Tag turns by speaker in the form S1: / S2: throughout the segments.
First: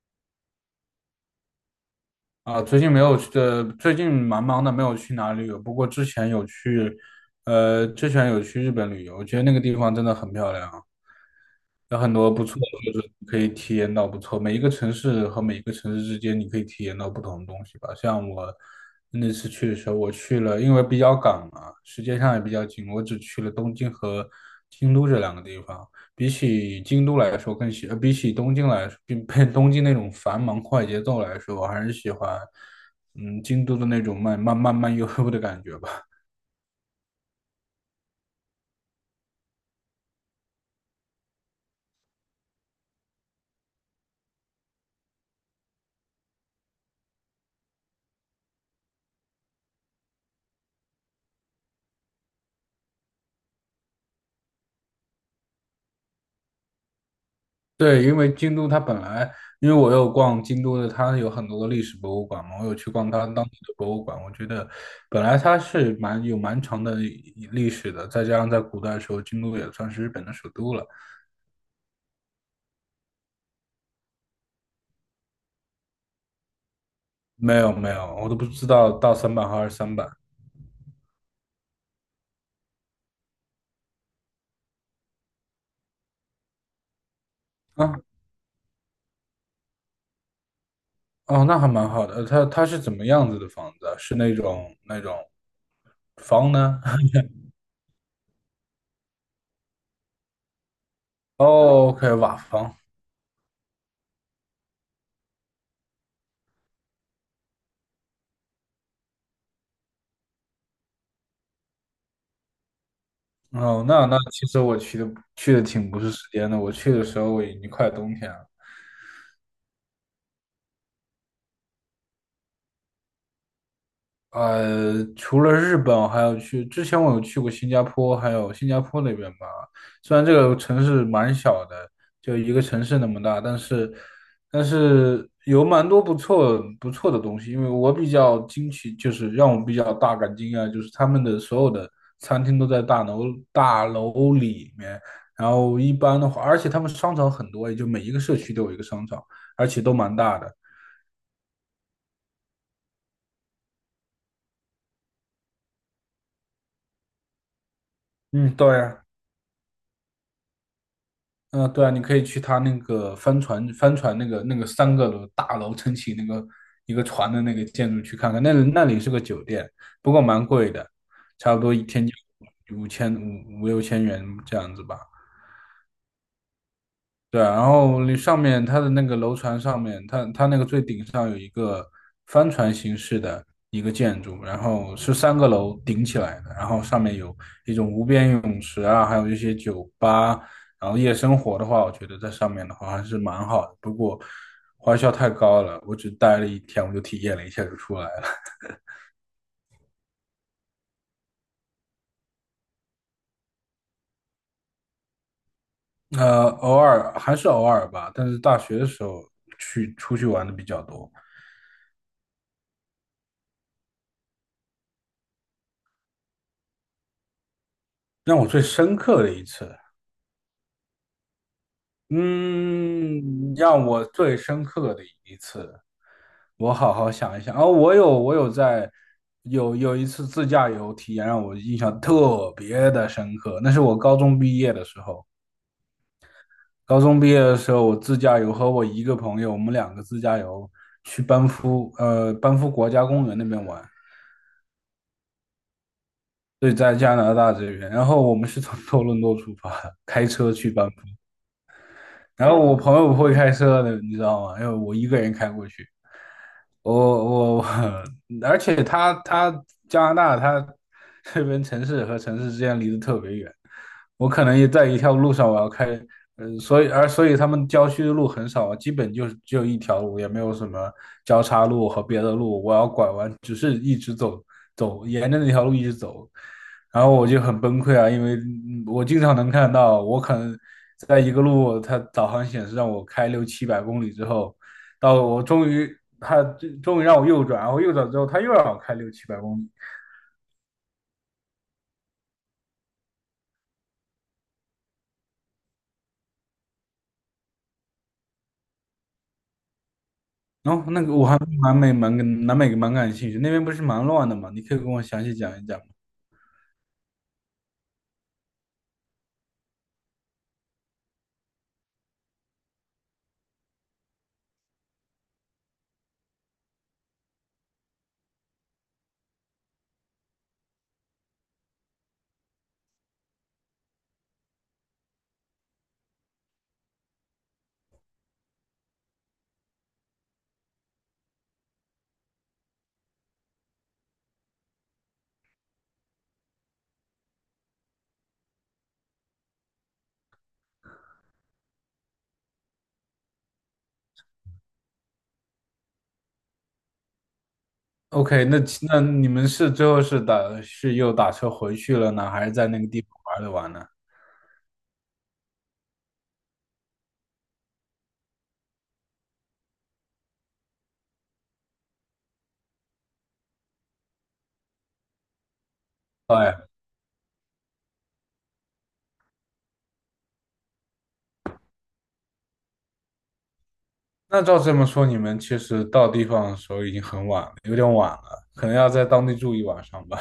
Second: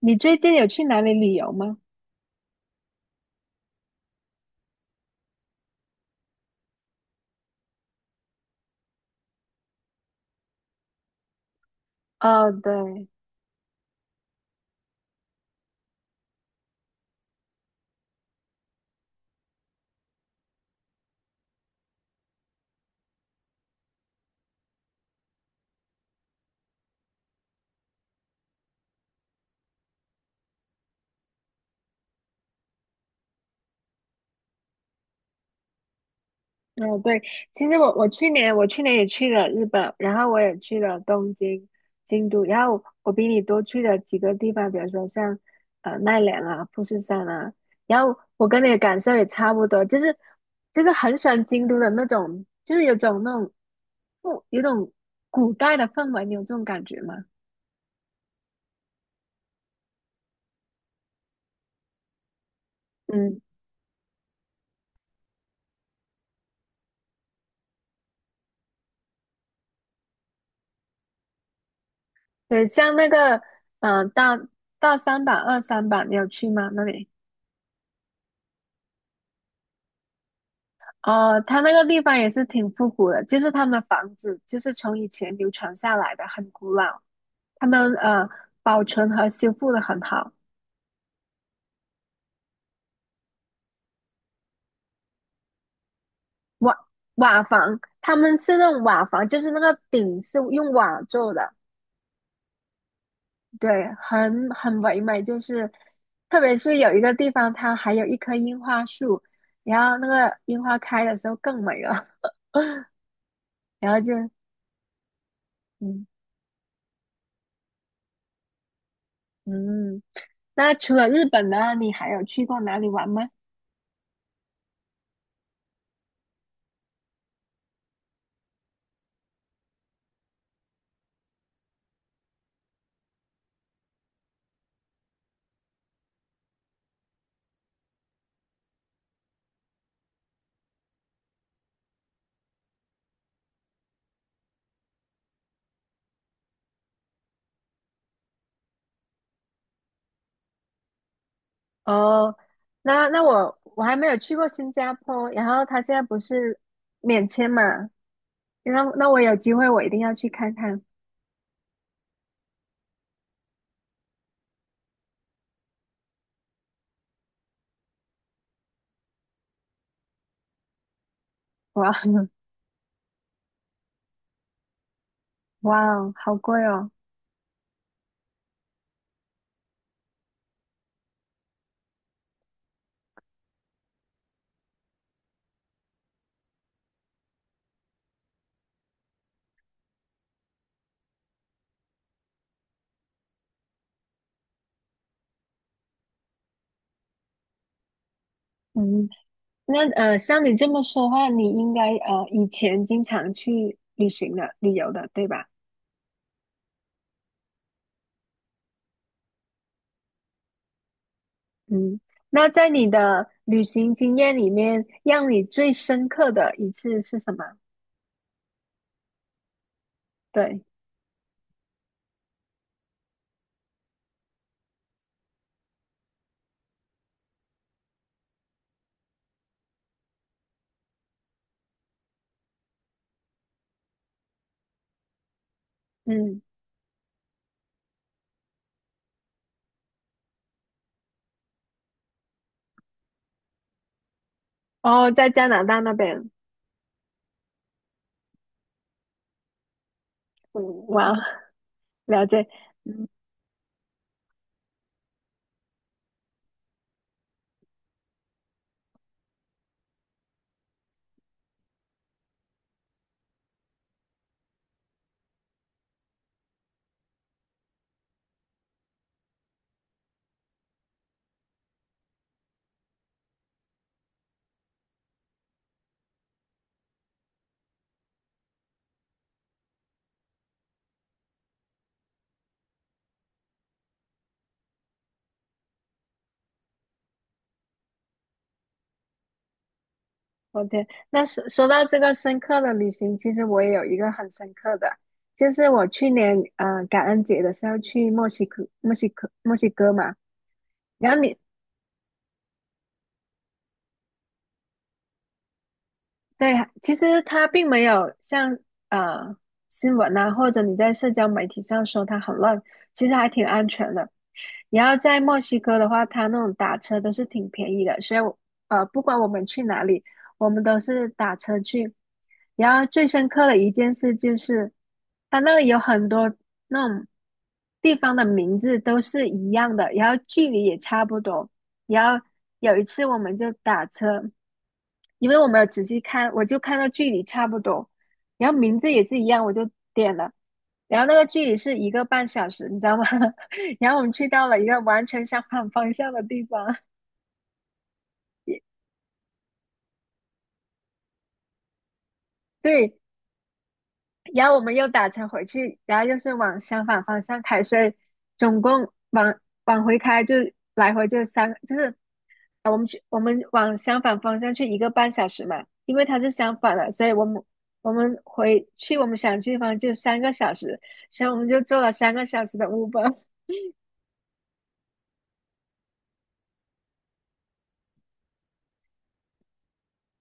S1: 你最近有去哪里旅游吗？
S2: 啊，最近没有去，最近蛮忙的，没有去哪里旅游。不过之前有去日本旅游，我觉得那个地方真的很漂亮。有很多不
S1: 哦，
S2: 错的，就
S1: 对。
S2: 是可以体验到不错。每一个城市和每一个城市之间，你可以体验到不同的东西吧。像我那次去的时候，我去了，因为比较赶嘛，时间上也比较紧，我只去了东京和京都这两个地方。比起东京来说，比 东京那种繁忙快节奏来说，我还是喜欢，京都的那种慢慢慢慢悠悠的感觉吧。
S1: 哦，对。其实我去年也去了日本，然后我也去了东京、京都。然后我比你多去了几个地方，比如说像奈良啊、富士山啊。然后我跟你的感受也差不多，就是很喜欢京都的那种，就是有种那种不有种古代的氛围。你有这种感觉吗？
S2: 对，因为我有逛京都的，它有很多的历史博物馆嘛，我有去逛它当
S1: 嗯，
S2: 地的博物馆，我觉得本来它是蛮长的一历史的，再加上在古代的时候，京都也算是日本的首都了。
S1: 对。像那个呃大大三版、二三版，你有去吗？那里？
S2: 没有没有，我都不知道到三版和二三版
S1: 哦，它那个地方也是挺复古的，就是他们房子就是从以前流传下来的，很古老。他们
S2: 啊。
S1: 保存和修复的很好。
S2: 哦，那还蛮好的。它是怎么样子的房子啊是那种房
S1: 瓦
S2: 呢？
S1: 瓦房。他们是那种瓦房，就是那个顶是用瓦做的。
S2: 哦，OK,瓦房。
S1: 对，很唯美。就是特别是有一个地方，它还有一棵樱花树，然后那个樱花开的时候更美了。
S2: 哦，
S1: 然后
S2: 那
S1: 就
S2: 那其实我去的挺不
S1: 嗯
S2: 是时间的，我去的时候已经快冬天了。
S1: 嗯，那除了日本呢，你还有去过哪里玩吗？
S2: 除了日本，还有去，之前我有去过新加坡，还有新加坡那边吧。虽然这个城市蛮小的，就一个城市那么大，但是有蛮多不错的东西。因为我比较惊奇，就是让我比较大感惊讶，就是他们的所有的餐厅都在大楼里面。然后一般的话，而且他们商场很多，也就每一个社区都有一个商场，而且都蛮大的。
S1: 哦，那我还没有去过新加坡。然后他现在不是免签嘛，
S2: 嗯，对。
S1: 那我有机会我一定要去看看。
S2: 嗯，对啊，你可以去他那个帆船那个三个楼大楼撑起那个一个船的那个建筑去看看，那里是个酒店，不过蛮贵的，差不多一
S1: 哇
S2: 天就 五六千元这样子吧。
S1: 哇哦，好贵哦。
S2: 对啊然后那上面它的那个楼船上面，它那个最顶上有一个帆船形式的一个建筑，然后是三个楼顶起来的，然后上面有一种无边泳池啊，还有一些酒吧，然后夜生活的话，我觉得在上面的话还是蛮好的，不过花销太高了，我只待了一天，我就体验了一下就出来了。
S1: 嗯，那，像你这么说的话，你应该以前经常去旅行的、旅游的，对吧？
S2: 偶尔还是偶尔吧，但是大学的时候出去玩的比较多。
S1: 嗯，那在你的旅行经验里面，让你最深刻的一次是什么？
S2: 让我最深刻的一次。
S1: 对。
S2: 嗯，让我最深刻的一次，我好好想一想。哦，我有我有在有有一次自驾游体验让我印象特别的深刻，那是我高中毕业的时候。
S1: 嗯。
S2: 高中毕业的时候，我自驾游和我一个朋友，我们两个自驾游去班夫国家公园那边玩。
S1: 哦，在加拿大那边。
S2: 对，在加拿大这边，然后我们是从多伦多出发的开车去
S1: 嗯。
S2: 班夫。
S1: 哇，了解。
S2: 然后我朋友不会开车的，你知道吗？因为我一个人开过去。我，而且加拿大这边城市和城市之间离得特别远，我可能也在一条路上我要开，所以他们郊区的路很少，基本就是只有一条路，也没有什么交叉路和别的路，我要拐弯，只是一直走走，沿着那条路一直走，然后我就很崩溃啊，因为我经常能看到，我可能在一个路，它导航显示让我开六七百公里之后。到我终于他终于让我右转，然后右转之后他又让我开六七百公里。
S1: OK，那说到这个深刻的旅行，其实我也有一个很深刻的。就是我去年感恩节的时候去墨西哥嘛。
S2: 然后那
S1: 然
S2: 个
S1: 后
S2: 我还
S1: 你
S2: 对南美蛮感兴趣，那边不是蛮乱的嘛？你可以跟我详细讲一讲吗
S1: 对，其实它并没有像呃新闻啊，或者你在社交媒体上说它很乱，其实还挺安全的。然后在墨西哥的话，它那种打车都是挺便宜的。所以我，不管我们去哪里，我们都是打车去。然后最深刻的一件事就是，它那里有很多那种地方的名字都是一样的，然后距离也差不多。然后有一次我们就打车。因为我没有仔细看，我就看到距离差不多，然后名字也是一样，我就点了。然后那个距离是一个半小时，你知道吗？然后我们去到了一个完全相反方向的地方。
S2: ？OK，那你们是最后是又打车回去了呢，还是在那个
S1: 对。
S2: 地方玩了玩呢？
S1: 然后我们又打车回去，然后又是往相反方向开。所以总共往回开就来回就三，就是啊我们去，我们往相反方向去一个半小时嘛。因为它是
S2: 哎，
S1: 相反的，所以我们回去我们想去的地方就三个小时，所以我们就坐了三个小时的 Uber。
S2: 那照这么说，你们其实到地方的时候已经很晚了，有点晚了，可能要在当地住一晚上吧。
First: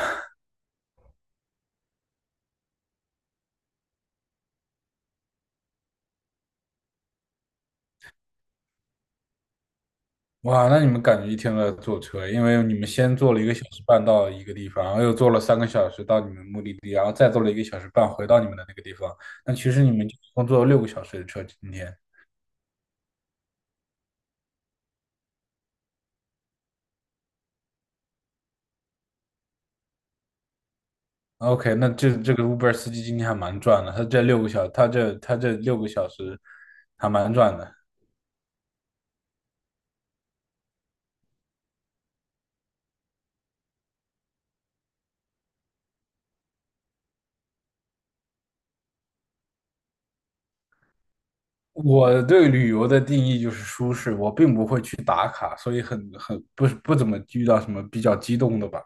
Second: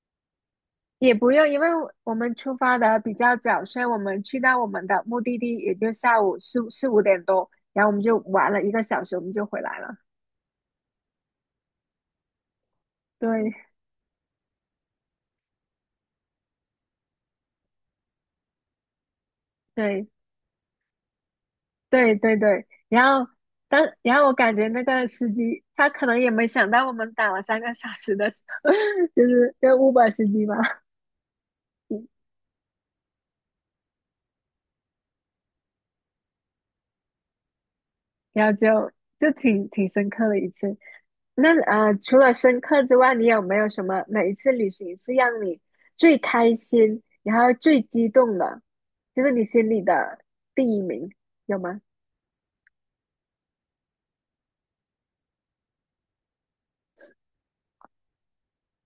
S1: 也不用，因为我们出发的比较早，所以我们去到我们的目的地也就下午四五点多，然后我们就玩了一个小时，我们就回来了。
S2: 哇，那你们感觉一天都在坐车，因为你们先坐了一
S1: 对
S2: 个小时半到一个地方，然后又坐了三个小时到你们目的地，然后再坐了一个小时半回到你们的那个地方。那其实你
S1: 对
S2: 们就一共坐了六个小时的车今天。
S1: 对对对。然后我感觉那个司机他可能也没想到我们打了三个小时的，就是那个 Uber 司机吧。
S2: OK，那
S1: 嗯
S2: 这个 Uber 司机今天还蛮赚的，他这六个小时还蛮赚的。
S1: 然后就挺深刻的一次。那，除了深刻之外，你有没有什么哪一次旅行是让你最开心，然后最激动的，就是你心里的第一名，有吗？
S2: 我对旅游的定义就是舒适，我并不会去打卡，所以很不怎么遇到什么比较激动的吧。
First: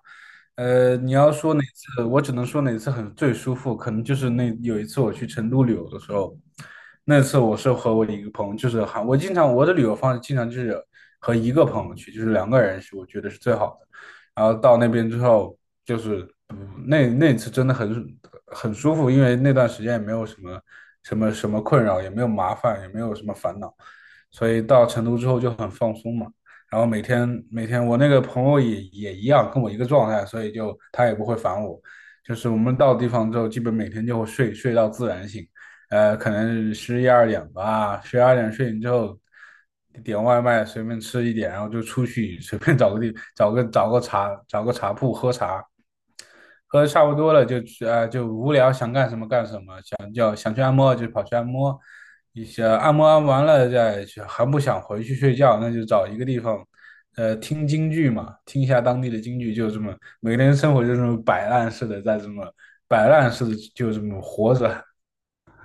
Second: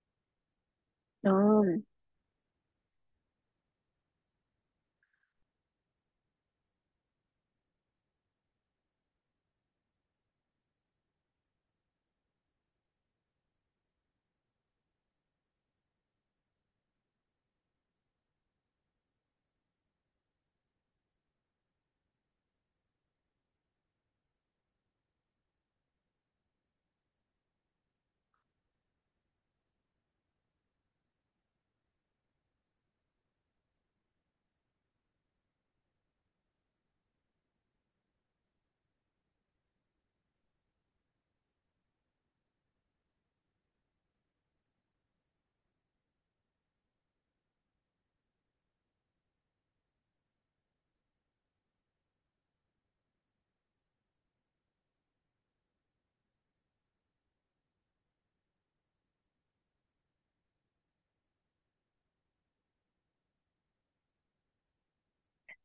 S2: 你要说
S1: 哦，
S2: 哪次，我只能说哪次很最舒服，可能就是那有一次我去成都旅游的时候，那次我是和我一个朋友，就是还我经常我的旅游方式经常就是和一个朋友去，就是两个人去，我觉得是最好的。然后到那边之后，就是那次真的很舒服，因为那段时间也没有什么困扰，也没有麻烦，也没有什么烦恼，所以到成都之后就很放松嘛。然后每天我那个朋友也一样，跟我一个状态，所以就他也不会烦我。就是我们到地方之后，基本每天就会睡到自然醒，可能十一二点吧，十一二点睡醒之后，点外卖随便吃一点，然后就出去 随便找个地找个找个茶找个茶铺喝茶，喝的差不多了就无聊想干什么干什么，想去按摩就跑去按摩，一些按摩按完了再去，还不想回去睡觉，那就找一个地方，听京剧嘛，听一下当地的京剧，就这么每个人生活就这么摆烂似的，在这么摆烂似的就这么活着。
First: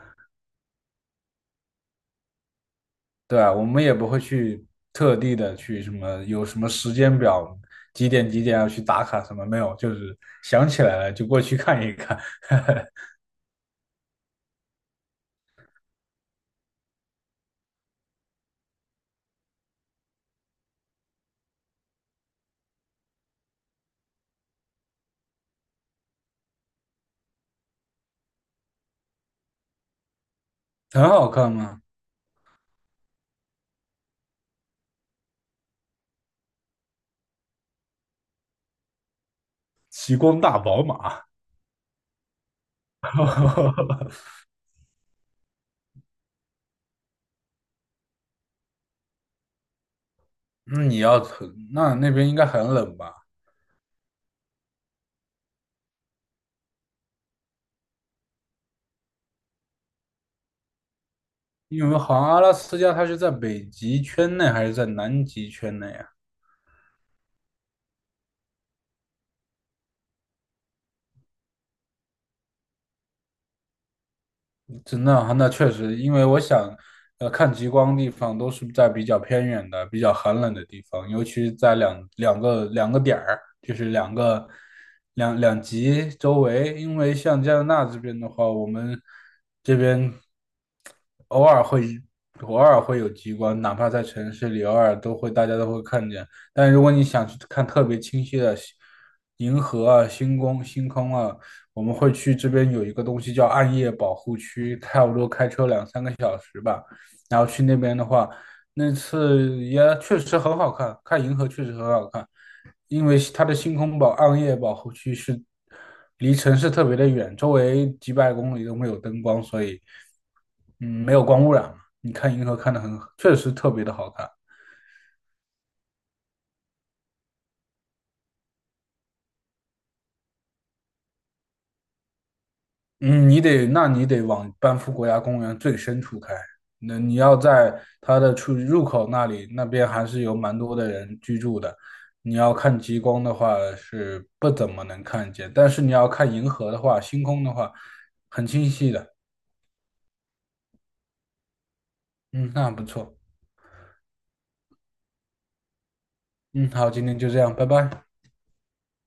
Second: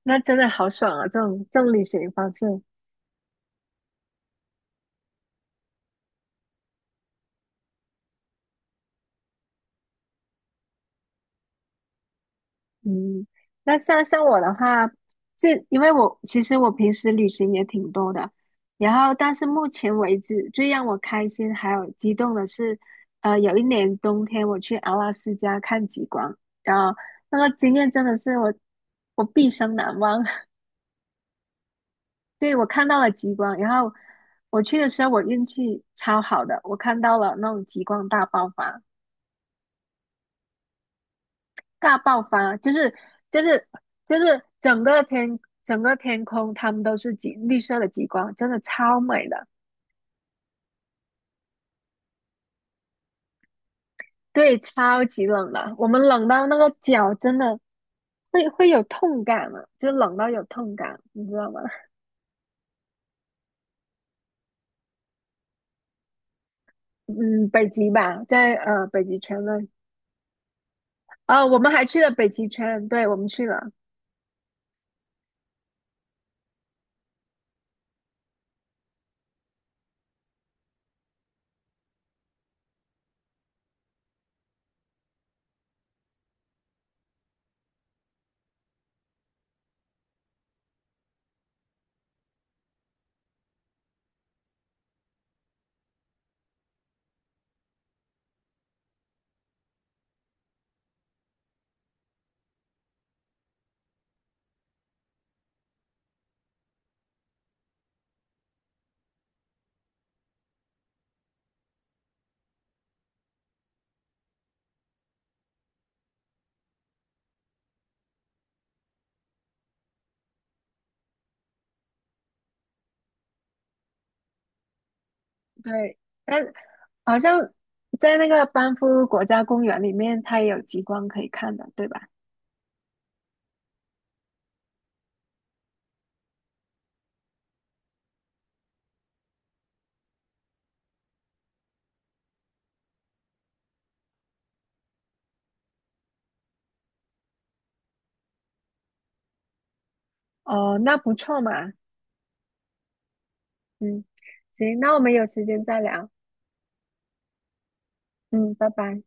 S1: 那真的好爽啊！这种旅行方式。
S2: 对啊，我们也不会去特地的去什么有什么时间表，几点几点要去打卡什么没有，就是想起来了就过去看一看。
S1: 嗯，那像我的话，因为我其实平时旅行也挺多的。然后但是目前为止最让我开心还有激动的是，有一年冬天我去阿拉斯加看极光。然后那个经验真的是我毕生难忘。
S2: 很好看吗？
S1: 对，我看到了极光。然后我去的时候我运气超好的，我看到了那种极光大爆发。
S2: 极光大宝马。
S1: 大爆发啊。就是 就是整个天空，它们都是极绿色的极光，真的超美的。
S2: 那你要那那边应该很冷吧？
S1: 对，超级冷的。我们冷到那个脚真的会有痛感了，就冷到有痛感，你知道吗？
S2: 因为好像阿拉斯加它是在北极圈内还是在南极圈内啊？
S1: 嗯，北极吧。在北极圈那里。哦，我们还去了北极圈。对，我们去了。
S2: 真的啊那确实，因为我想，看极光的地方都是在比较偏远的、比较寒冷的地方，尤其在两个点儿，就是两个两极周围。因为像加拿大这边的话，我们这边偶尔会偶尔会有极光，哪怕在城市里，偶尔都会大家都会看见。但如果你想去看特别清晰的银河啊、星空啊，我们会去这边有一个东西叫暗夜保护区，差不多开车2-3个小时吧。然后去那边的话，那次也确实很好看，看银河确实很好看，因为它的星空保暗夜保护区是离城市特别的远，周围几百公里都没有灯光，所以嗯没有光污染嘛。你看银河看的很，确实特别的好看。
S1: 对，但好像在那个班夫国家公园里面，它也有极光可以看的，对吧？
S2: 嗯，那你得往班夫国家公园最深处开。那你要在它的出入口那里，那边还是有蛮多的人居住的。你要看极光的话是不怎么能看见，但是你要看银河的话，星空的话很清晰的。
S1: 哦，那不错嘛。
S2: 嗯，那不错。
S1: 嗯，行，那我们有时间再聊。
S2: 嗯，好，今天就这样，拜拜。
S1: 嗯，拜拜。